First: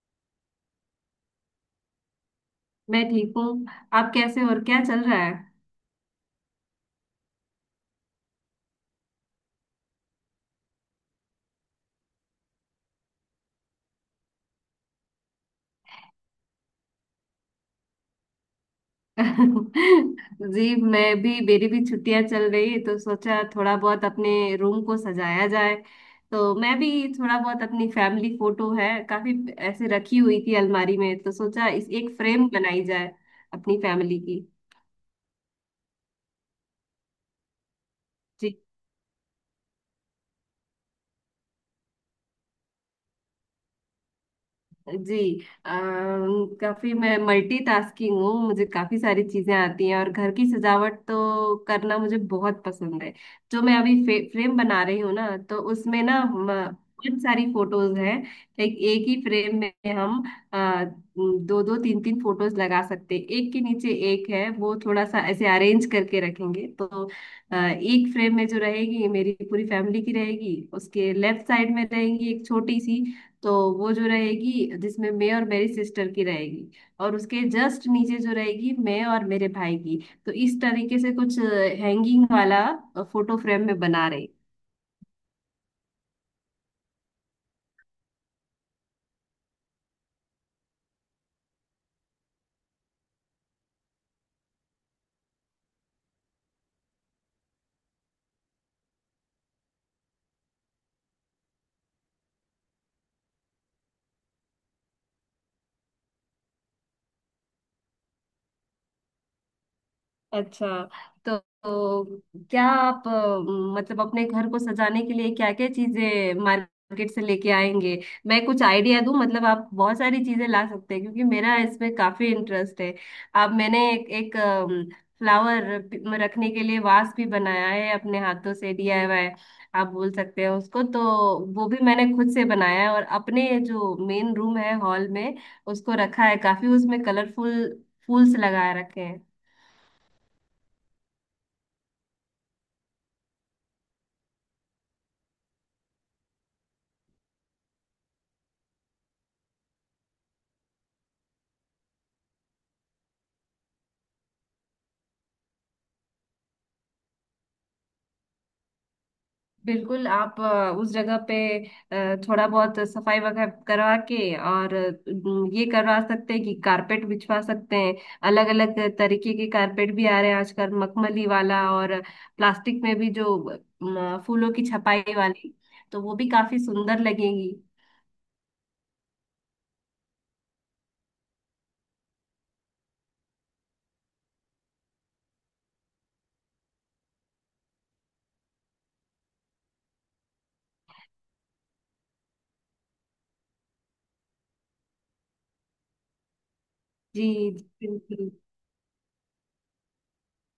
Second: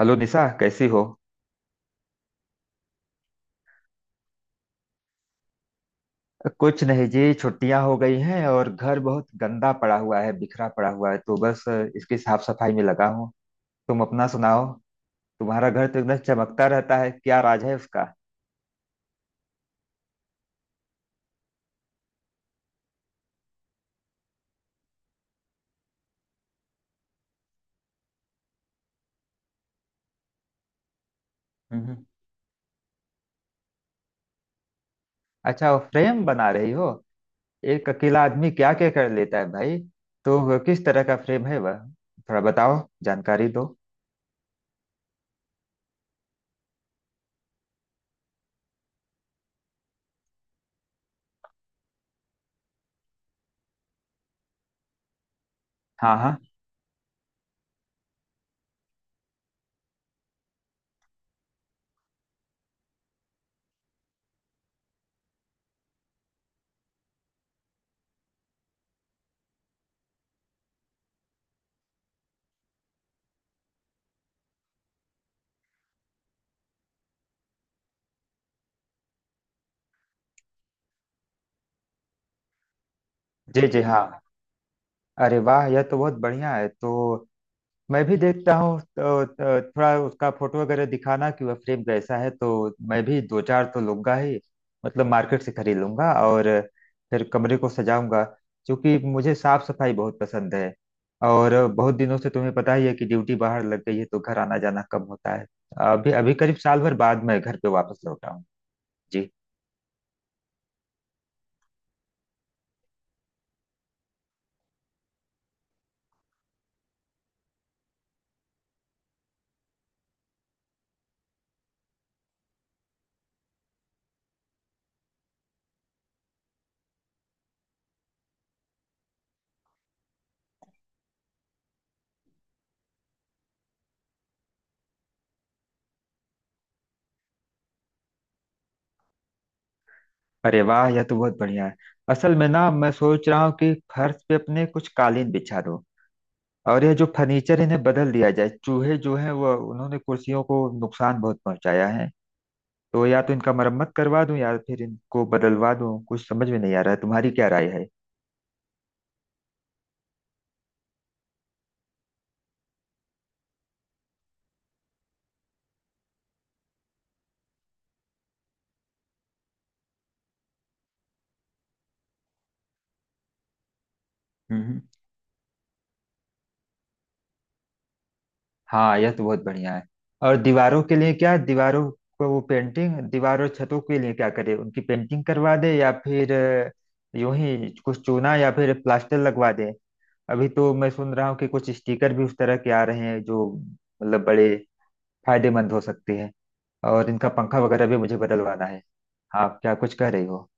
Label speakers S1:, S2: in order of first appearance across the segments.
S1: Hello Nisha कैसी हो।
S2: मैं ठीक हूँ। आप कैसे हो और क्या चल रहा है?
S1: कुछ नहीं जी, छुट्टियां हो गई हैं और घर बहुत गंदा पड़ा हुआ है, बिखरा पड़ा हुआ है, तो बस इसकी साफ सफाई में लगा हूँ। तुम अपना सुनाओ। तुम्हारा घर तो एकदम चमकता रहता है, क्या राज है उसका।
S2: जी मैं भी, मेरी भी छुट्टियां चल रही है तो सोचा थोड़ा बहुत अपने रूम को सजाया जाए। तो मैं भी थोड़ा बहुत अपनी फैमिली फोटो है, काफी ऐसे रखी हुई थी अलमारी में, तो सोचा इस
S1: हम्म।
S2: एक फ्रेम बनाई जाए अपनी फैमिली की।
S1: अच्छा, वो फ्रेम बना रही हो। एक अकेला आदमी क्या क्या कर लेता है भाई। तो वो किस तरह का फ्रेम है वह, थोड़ा बताओ, जानकारी दो।
S2: जी, काफी मैं मल्टीटास्किंग हूँ, मुझे काफी सारी चीजें आती हैं और घर की सजावट तो करना मुझे बहुत पसंद है। जो मैं अभी फ्रेम बना रही हूँ ना, तो उसमें
S1: हाँ
S2: ना
S1: हाँ।
S2: बहुत सारी फोटोज हैं। लाइक एक ही फ्रेम में हम आ, दो दो तीन तीन फोटोज लगा सकते हैं, एक के नीचे एक है, वो थोड़ा सा ऐसे अरेंज करके रखेंगे तो एक फ्रेम में जो रहेगी मेरी पूरी फैमिली की रहेगी, उसके लेफ्ट साइड में रहेंगी एक छोटी सी। तो वो जो रहेगी जिसमें मैं और मेरी सिस्टर की रहेगी, और उसके जस्ट नीचे जो रहेगी मैं और मेरे भाई की। तो इस तरीके से कुछ हैंगिंग वाला फोटो
S1: जी
S2: फ्रेम में
S1: जी हाँ।
S2: बना रहे।
S1: अरे वाह, यह तो बहुत बढ़िया है। तो मैं भी देखता हूँ तो थोड़ा उसका फोटो वगैरह दिखाना कि वह फ्रेम कैसा है। तो मैं भी दो चार तो लूंगा ही, मतलब मार्केट से खरीद लूंगा और फिर कमरे को सजाऊंगा, क्योंकि मुझे साफ सफाई बहुत पसंद है। और बहुत दिनों से तुम्हें पता ही है कि ड्यूटी बाहर लग गई है तो घर आना जाना कम होता है। अभी अभी करीब साल भर बाद मैं घर पे वापस लौटा हूँ। जी।
S2: अच्छा, तो क्या आप, मतलब अपने घर को सजाने के लिए क्या क्या चीजें मार्केट से लेके आएंगे? मैं कुछ आइडिया दूं, मतलब आप बहुत सारी चीजें ला सकते हैं क्योंकि मेरा इसमें काफी इंटरेस्ट है। अब मैंने एक फ्लावर रखने के लिए वास भी बनाया है अपने हाथों से, DIY आप बोल सकते हैं उसको, तो वो भी मैंने खुद से बनाया है। और अपने जो मेन रूम है हॉल में, उसको रखा है काफी उसमें कलरफुल फूल्स लगा रखे हैं।
S1: अरे वाह, यह तो बहुत बढ़िया है। असल में ना, मैं सोच रहा हूँ कि फर्श पे अपने कुछ कालीन बिछा दूं, और यह जो फर्नीचर इन्हें बदल दिया जाए। चूहे जो हैं वह, उन्होंने कुर्सियों को नुकसान बहुत पहुंचाया है। तो या तो इनका मरम्मत करवा दूं, या फिर इनको बदलवा दूं, कुछ समझ में नहीं आ रहा है। तुम्हारी क्या राय है।
S2: बिल्कुल आप उस जगह पे थोड़ा बहुत सफाई वगैरह करवा के और ये करवा सकते हैं कि कारपेट बिछवा सकते हैं। अलग अलग तरीके के कारपेट भी आ रहे हैं आजकल, मखमली वाला और प्लास्टिक में भी जो फूलों की
S1: हम्म।
S2: छपाई वाली, तो वो भी काफी सुंदर लगेंगी।
S1: हाँ, यह तो बहुत बढ़िया है। और दीवारों के लिए क्या, दीवारों को वो पेंटिंग, दीवारों छतों के लिए क्या करे, उनकी पेंटिंग करवा दे या फिर यूं ही कुछ चूना या फिर प्लास्टर लगवा दे। अभी तो मैं सुन रहा हूँ कि कुछ स्टिकर भी उस तरह के आ रहे हैं जो मतलब बड़े फायदेमंद हो सकते हैं। और
S2: जी
S1: इनका पंखा
S2: जी,
S1: वगैरह भी मुझे
S2: बिल्कुल।
S1: बदलवाना है। आप क्या कुछ कह रही हो।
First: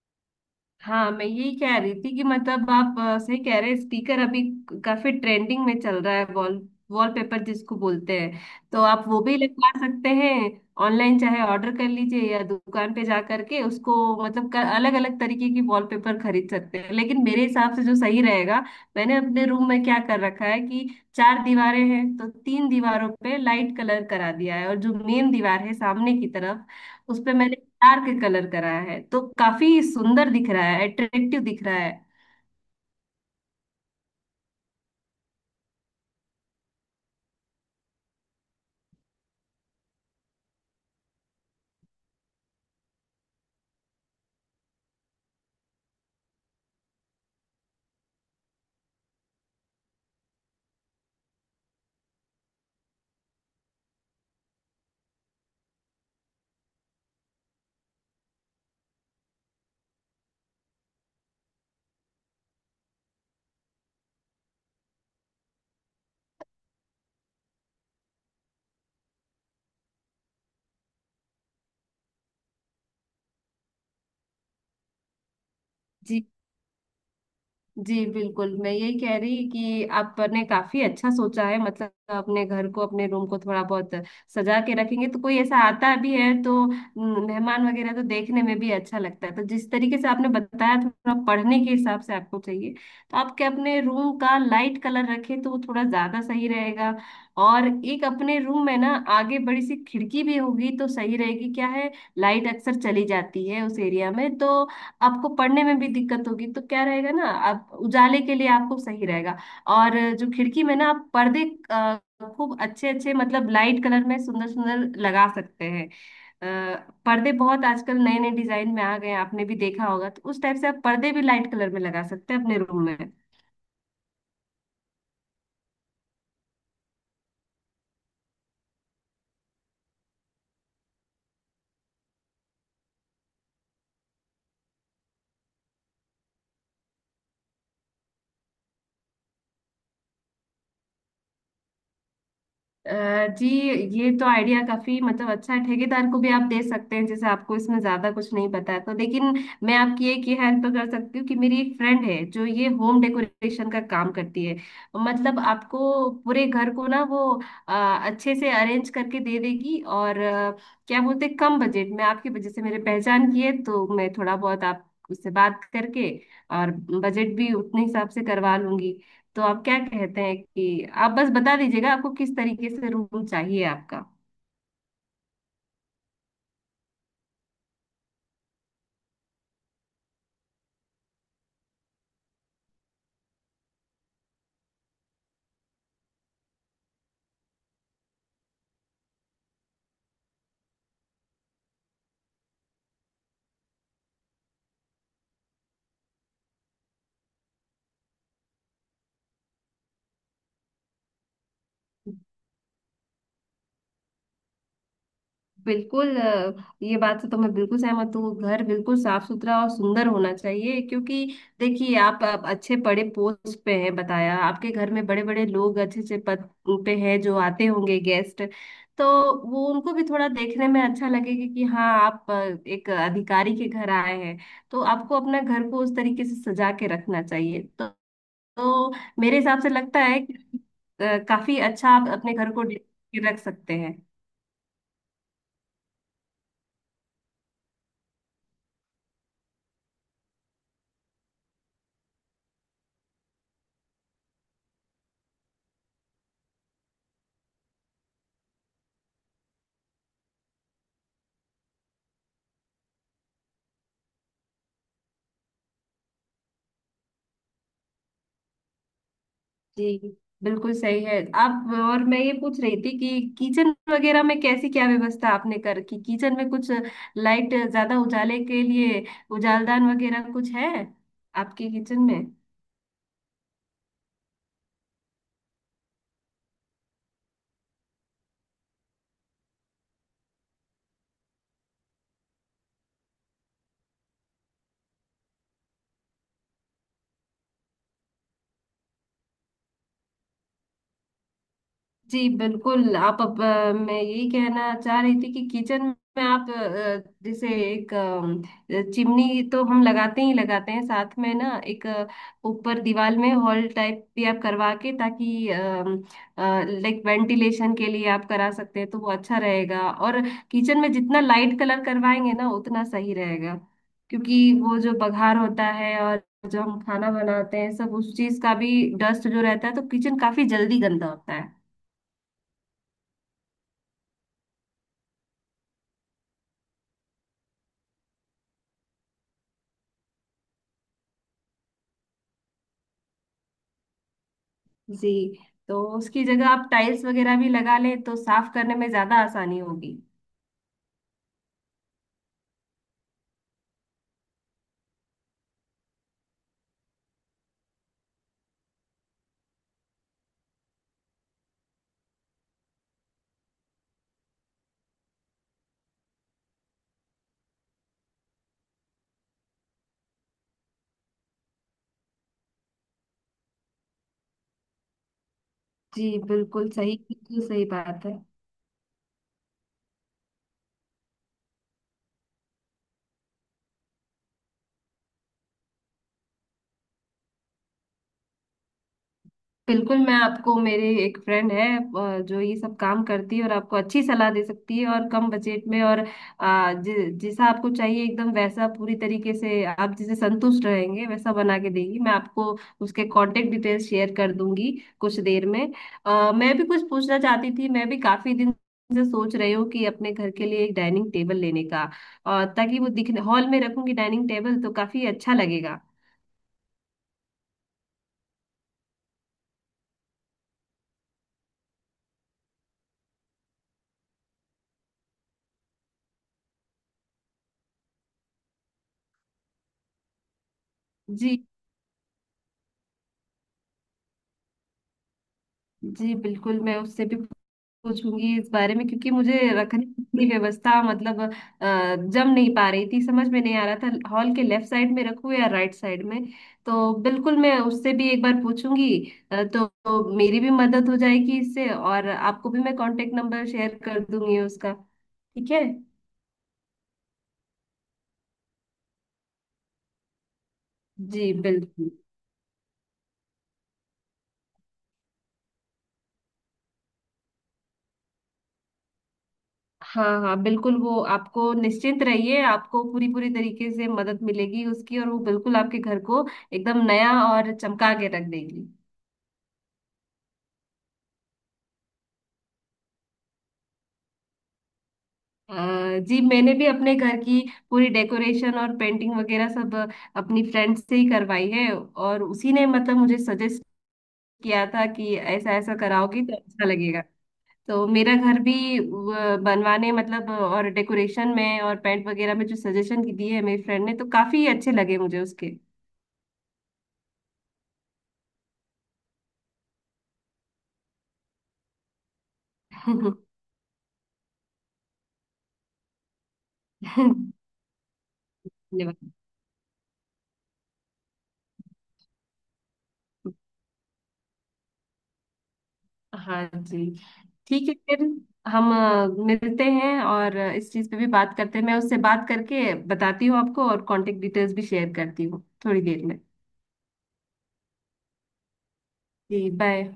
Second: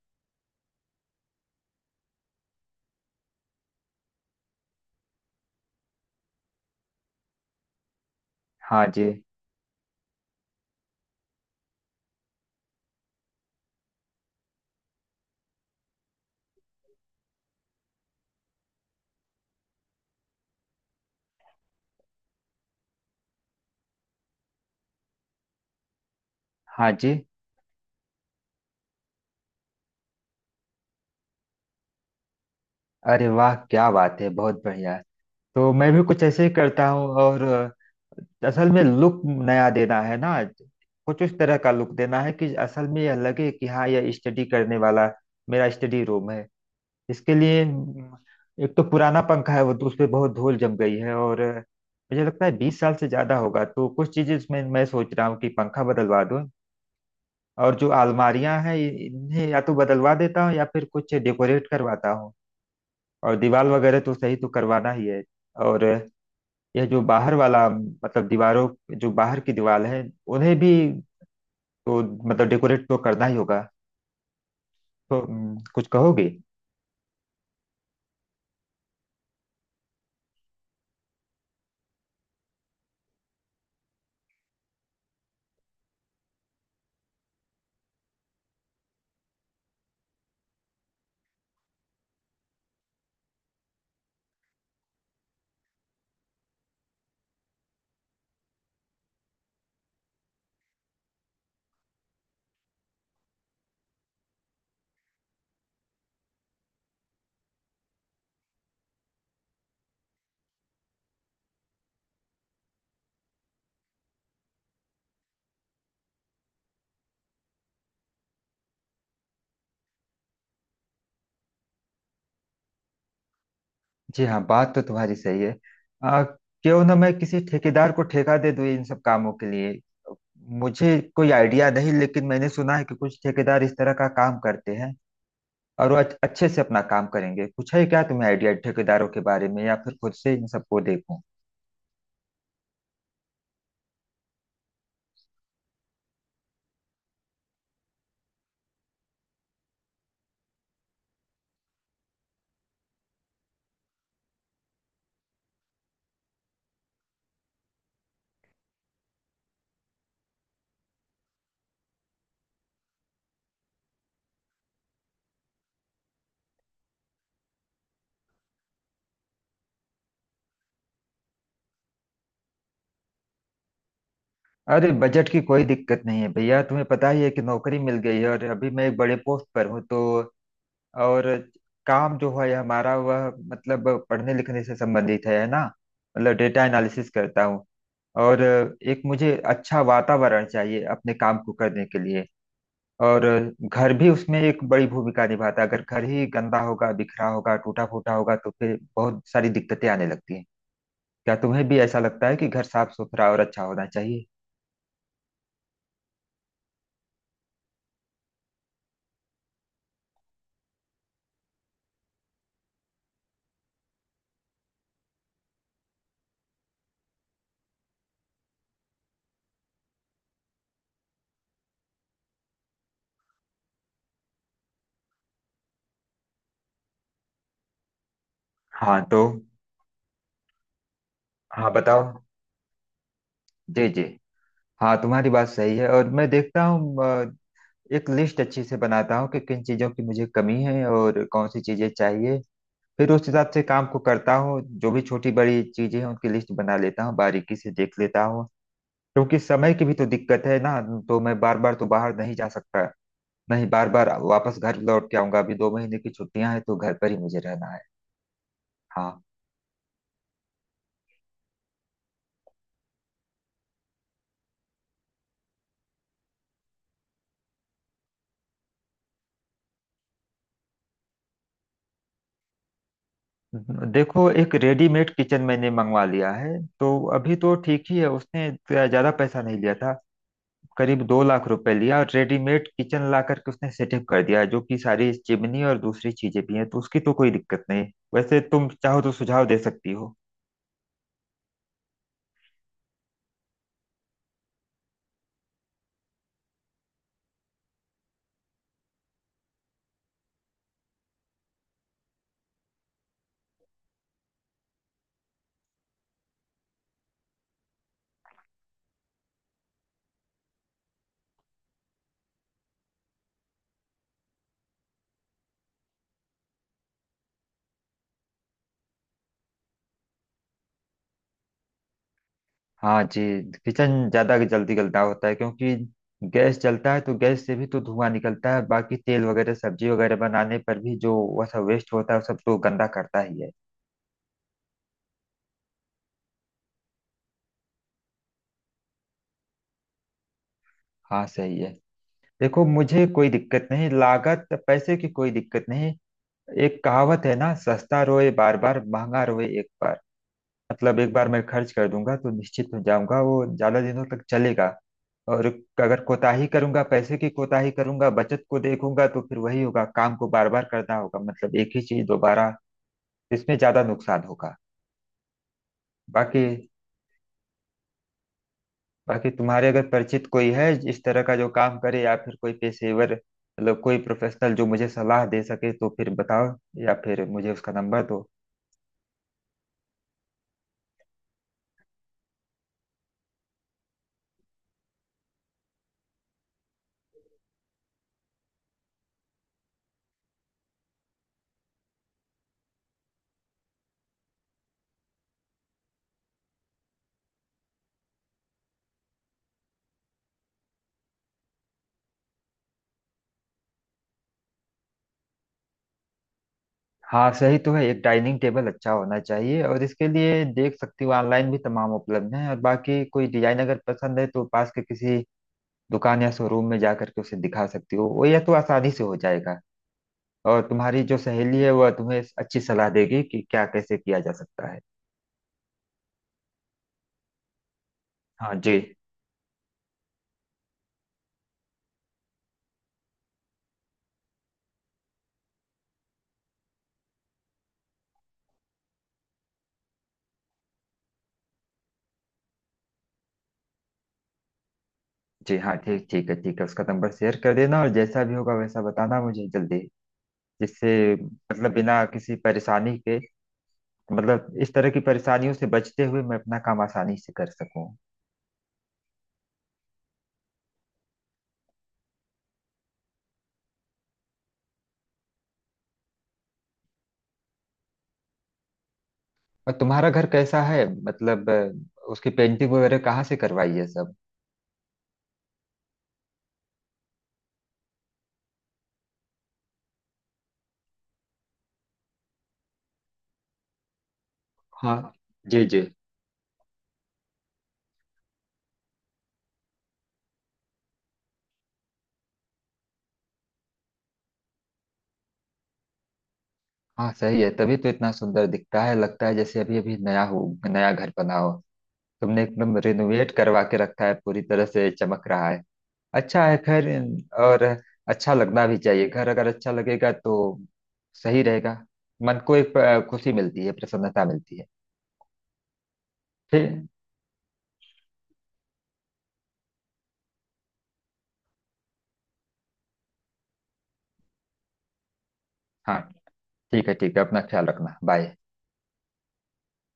S2: हाँ मैं यही कह रही थी कि मतलब आप, सही कह रहे हैं, स्पीकर अभी काफी ट्रेंडिंग में चल रहा है। वॉलपेपर जिसको बोलते हैं, तो
S1: हाँ जी।
S2: आप वो भी लगवा सकते हैं, ऑनलाइन चाहे ऑर्डर कर लीजिए या दुकान पे जा करके उसको, मतलब अलग अलग तरीके की वॉलपेपर खरीद सकते हैं। लेकिन मेरे हिसाब से जो सही रहेगा, मैंने अपने रूम में क्या कर रखा है कि चार दीवारें हैं तो तीन दीवारों पे लाइट कलर करा दिया है, और जो मेन दीवार है सामने की तरफ,
S1: हाँ जी।
S2: उस पे मैंने डार्क कलर करा है तो काफी सुंदर दिख रहा है, अट्रैक्टिव दिख रहा है।
S1: अरे वाह, क्या बात है, बहुत बढ़िया। तो मैं भी कुछ ऐसे ही करता हूँ। और असल में लुक नया देना है ना, कुछ उस तरह का लुक देना है कि असल में यह लगे कि हाँ, यह स्टडी करने वाला मेरा स्टडी रूम है। इसके लिए एक तो पुराना पंखा है, वो तो उस पे बहुत धूल जम गई है और मुझे लगता है 20 साल से ज्यादा होगा। तो कुछ चीजें उसमें मैं सोच रहा हूँ कि पंखा बदलवा दूं, और जो अलमारियां हैं इन्हें या तो बदलवा देता हूँ या फिर कुछ डेकोरेट करवाता हूँ। और दीवार वगैरह तो सही तो करवाना ही है। और यह जो बाहर वाला, मतलब दीवारों, जो बाहर की दीवार है, उन्हें भी तो मतलब डेकोरेट तो करना ही होगा। तो कुछ
S2: जी,
S1: कहोगे।
S2: जी बिल्कुल, मैं यही कह रही कि आपने काफी अच्छा सोचा है। मतलब अपने घर को, अपने रूम को थोड़ा बहुत सजा के रखेंगे तो कोई ऐसा आता भी है तो मेहमान वगैरह तो देखने में भी अच्छा लगता है। तो जिस तरीके से आपने बताया, थोड़ा पढ़ने के हिसाब से आपको चाहिए तो आपके अपने रूम का लाइट कलर रखे तो वो थोड़ा ज्यादा सही रहेगा। और एक अपने रूम में ना आगे बड़ी सी खिड़की भी होगी तो सही रहेगी, क्या है लाइट अक्सर चली जाती है उस एरिया में, तो आपको पढ़ने में भी दिक्कत होगी, तो क्या रहेगा ना आप उजाले के लिए आपको सही रहेगा। और जो खिड़की में ना आप पर्दे अ, खूब अच्छे अच्छे मतलब लाइट कलर में सुंदर सुंदर लगा सकते हैं। पर्दे बहुत आजकल नए नए डिजाइन में आ गए हैं, आपने भी देखा होगा, तो उस टाइप से आप पर्दे भी लाइट कलर में लगा सकते हैं अपने रूम में।
S1: जी हाँ, बात तो तुम्हारी सही है। क्यों ना मैं किसी ठेकेदार को ठेका दे दूं इन सब कामों के लिए। मुझे कोई आइडिया नहीं, लेकिन मैंने सुना है कि कुछ ठेकेदार इस तरह का काम करते हैं और वो अच्छे से अपना काम करेंगे। कुछ है क्या तुम्हें आइडिया ठेकेदारों के बारे में, या फिर खुद से इन सबको देखूं।
S2: अ, जी ये तो आइडिया काफी मतलब अच्छा है, ठेकेदार को भी आप दे सकते हैं, जैसे आपको इसमें ज्यादा कुछ नहीं पता है तो। लेकिन मैं आपकी एक ये हेल्प कर सकती हूँ कि मेरी एक फ्रेंड है जो ये होम डेकोरेशन का काम करती है। मतलब आपको पूरे घर को ना वो अ, अच्छे से अरेंज करके दे देगी। और क्या बोलते हैं, कम बजट में, आपकी वजह से मेरे पहचान की है तो मैं थोड़ा बहुत आप उससे बात करके और बजट भी उतने हिसाब से करवा लूंगी। तो आप क्या कहते हैं कि आप बस बता दीजिएगा आपको किस तरीके से रूम चाहिए आपका।
S1: अरे, बजट की कोई दिक्कत नहीं है भैया। तुम्हें पता ही है कि नौकरी मिल गई है और अभी मैं एक बड़े पोस्ट पर हूँ। तो और काम जो है हमारा वह मतलब पढ़ने लिखने से संबंधित है ना। मतलब डेटा एनालिसिस करता हूँ। और एक मुझे अच्छा वातावरण चाहिए अपने काम को करने के लिए। और घर भी उसमें एक बड़ी भूमिका निभाता है। अगर घर ही गंदा होगा, बिखरा होगा, टूटा फूटा होगा, तो फिर बहुत सारी दिक्कतें आने लगती हैं। क्या तुम्हें भी ऐसा लगता है कि घर साफ सुथरा और अच्छा होना चाहिए।
S2: बिल्कुल, ये बात से तो मैं बिल्कुल सहमत हूँ, घर बिल्कुल साफ सुथरा और सुंदर होना चाहिए। क्योंकि देखिए आप अच्छे बड़े पोस्ट पे हैं बताया, आपके घर में बड़े बड़े लोग अच्छे अच्छे पद पे हैं जो आते होंगे गेस्ट, तो वो उनको भी थोड़ा देखने में अच्छा लगेगा कि हाँ आप एक अधिकारी के घर आए हैं। तो आपको अपना घर को उस तरीके से सजा के रखना चाहिए। तो तो
S1: हाँ तो।
S2: मेरे हिसाब से लगता है कि काफी
S1: हाँ
S2: अच्छा
S1: बताओ।
S2: आप अपने घर को डेकोरेट के रख सकते
S1: जी
S2: हैं।
S1: जी। हाँ तुम्हारी बात सही है। और मैं देखता हूँ, एक लिस्ट अच्छी से बनाता हूँ कि किन चीज़ों की मुझे कमी है और कौन सी चीज़ें चाहिए। फिर उस हिसाब से काम को करता हूँ। जो भी छोटी बड़ी चीज़ें हैं उनकी लिस्ट बना लेता हूँ, बारीकी से देख लेता हूँ। क्योंकि समय की भी तो दिक्कत है ना। तो मैं बार बार तो बाहर नहीं जा सकता, नहीं बार बार वापस घर लौट के आऊंगा। अभी 2 महीने की छुट्टियां हैं तो घर पर ही मुझे रहना है। हाँ।
S2: जी बिल्कुल सही है आप। और मैं ये पूछ रही थी कि किचन वगैरह में कैसी क्या व्यवस्था आपने कर की, किचन में कुछ लाइट ज्यादा उजाले के लिए उजालदान वगैरह कुछ है आपके किचन में?
S1: देखो, एक रेडीमेड किचन मैंने मंगवा लिया है, तो अभी तो ठीक ही है। उसने ज्यादा पैसा नहीं लिया था, करीब 2 लाख रुपए लिया, और रेडीमेड किचन ला करके उसने सेटअप कर दिया है, जो कि सारी चिमनी और दूसरी चीजें भी हैं, तो उसकी तो कोई दिक्कत नहीं। वैसे तुम चाहो तो सुझाव दे सकती हो।
S2: जी बिल्कुल आप, अब मैं यही कहना चाह रही थी कि किचन में आप, जैसे एक चिमनी तो हम लगाते ही लगाते हैं, साथ में ना एक ऊपर दीवार में हॉल टाइप भी आप करवा के ताकि लाइक वेंटिलेशन के लिए आप करा सकते हैं तो वो अच्छा रहेगा। और किचन में जितना लाइट कलर करवाएंगे ना उतना सही रहेगा, क्योंकि वो जो बघार होता है और जो हम खाना बनाते हैं सब उस चीज का भी डस्ट जो रहता है तो किचन काफी जल्दी गंदा होता है।
S1: हाँ जी। किचन ज्यादा जल्दी गलता होता है क्योंकि गैस जलता है तो गैस से भी तो धुआं निकलता है, बाकी तेल वगैरह सब्जी वगैरह बनाने पर भी जो वह सब वेस्ट होता है वो सब तो गंदा करता ही है।
S2: जी, तो उसकी जगह आप टाइल्स वगैरह भी लगा लें तो साफ करने में ज्यादा आसानी होगी।
S1: हाँ सही है। देखो, मुझे कोई दिक्कत नहीं, लागत पैसे की कोई दिक्कत नहीं। एक कहावत है ना, सस्ता रोए बार बार, महंगा रोए एक बार। मतलब एक बार मैं खर्च कर दूंगा तो निश्चित हो जाऊंगा, वो ज्यादा दिनों तक चलेगा। और अगर कोताही करूंगा, पैसे की कोताही करूंगा, बचत को देखूंगा, तो फिर वही होगा, काम को बार बार करना होगा, मतलब एक ही चीज दोबारा। इसमें ज्यादा नुकसान होगा।
S2: जी
S1: बाकी,
S2: बिल्कुल सही, बिल्कुल सही बात है।
S1: बाकी तुम्हारे अगर परिचित कोई है इस तरह का जो काम करे, या फिर कोई पेशेवर, मतलब कोई प्रोफेशनल जो मुझे सलाह दे सके, तो फिर बताओ, या फिर मुझे उसका नंबर दो।
S2: बिल्कुल, मैं आपको, मेरे एक फ्रेंड है जो ये सब काम करती है और आपको अच्छी सलाह दे सकती है और कम बजट में और जैसा आपको चाहिए एकदम वैसा पूरी तरीके से आप जिसे संतुष्ट रहेंगे वैसा बना के देगी। मैं आपको उसके कांटेक्ट डिटेल्स शेयर कर दूंगी कुछ देर में। मैं भी कुछ पूछना चाहती थी, मैं भी काफी दिन से सोच रही हूँ कि अपने घर के लिए एक डाइनिंग टेबल लेने का, ताकि वो दिखने हॉल में रखूंगी डाइनिंग टेबल तो काफी अच्छा लगेगा।
S1: हाँ सही तो है, एक डाइनिंग टेबल अच्छा होना चाहिए। और इसके लिए देख सकती हो, ऑनलाइन भी तमाम उपलब्ध हैं, और बाकी कोई डिजाइन अगर पसंद है तो पास के किसी दुकान या शोरूम में जा करके उसे दिखा सकती हो, वो यह तो आसानी से हो जाएगा। और तुम्हारी जो
S2: जी,
S1: सहेली है वह तुम्हें अच्छी सलाह देगी कि क्या कैसे किया जा सकता है।
S2: जी बिल्कुल, मैं उससे भी सोचूंगी इस
S1: हाँ
S2: बारे
S1: जी।
S2: में, क्योंकि मुझे रखने की व्यवस्था मतलब जम नहीं पा रही थी, समझ में नहीं आ रहा था हॉल के लेफ्ट साइड में रखूं या राइट साइड में। तो बिल्कुल मैं उससे भी एक बार पूछूंगी, तो मेरी भी मदद हो जाएगी इससे, और आपको भी मैं कांटेक्ट नंबर शेयर कर दूंगी उसका। ठीक
S1: जी
S2: है।
S1: हाँ ठीक, ठीक है, ठीक है, उसका नंबर शेयर कर देना और जैसा भी होगा वैसा बताना मुझे जल्दी, जिससे
S2: जी
S1: मतलब
S2: बिल्कुल।
S1: बिना किसी परेशानी के, मतलब इस तरह की परेशानियों से बचते हुए मैं अपना काम आसानी से कर सकूं।
S2: हाँ हाँ, बिल्कुल वो आपको, निश्चिंत रहिए आपको पूरी पूरी तरीके से मदद मिलेगी उसकी, और वो बिल्कुल आपके घर को एकदम नया और चमका के रख देगी।
S1: और तुम्हारा घर कैसा है, मतलब उसकी पेंटिंग वगैरह कहाँ से करवाई है सब।
S2: अ, जी मैंने भी अपने घर की पूरी डेकोरेशन और पेंटिंग वगैरह सब अपनी फ्रेंड से ही करवाई है, और उसी ने मतलब मुझे सजेस्ट किया था
S1: हाँ।
S2: कि ऐसा
S1: जी
S2: ऐसा
S1: जी।
S2: कराओगी तो अच्छा लगेगा। तो मेरा घर भी बनवाने मतलब, और डेकोरेशन में और पेंट वगैरह में जो सजेशन की दिए है मेरी फ्रेंड ने तो काफी अच्छे लगे मुझे उसके।
S1: हाँ सही है, तभी तो इतना सुंदर दिखता है, लगता है जैसे अभी अभी नया हो, नया घर बना हो। तुमने एकदम रिनोवेट करवा के रखा है, पूरी तरह से चमक रहा है। अच्छा है, खैर।
S2: धन्यवाद।
S1: और अच्छा लगना भी चाहिए, घर अगर अच्छा लगेगा तो सही रहेगा। मन को एक खुशी मिलती है, प्रसन्नता मिलती है।
S2: हाँ
S1: ठीक।
S2: जी। ठीक है फिर हम मिलते हैं और इस चीज़ पे भी बात करते हैं, मैं उससे बात करके बताती हूँ आपको, और कांटेक्ट डिटेल्स भी शेयर करती हूँ थोड़ी
S1: हाँ
S2: देर में।
S1: ठीक है, ठीक है, अपना ख्याल रखना, बाय।
S2: जी बाय।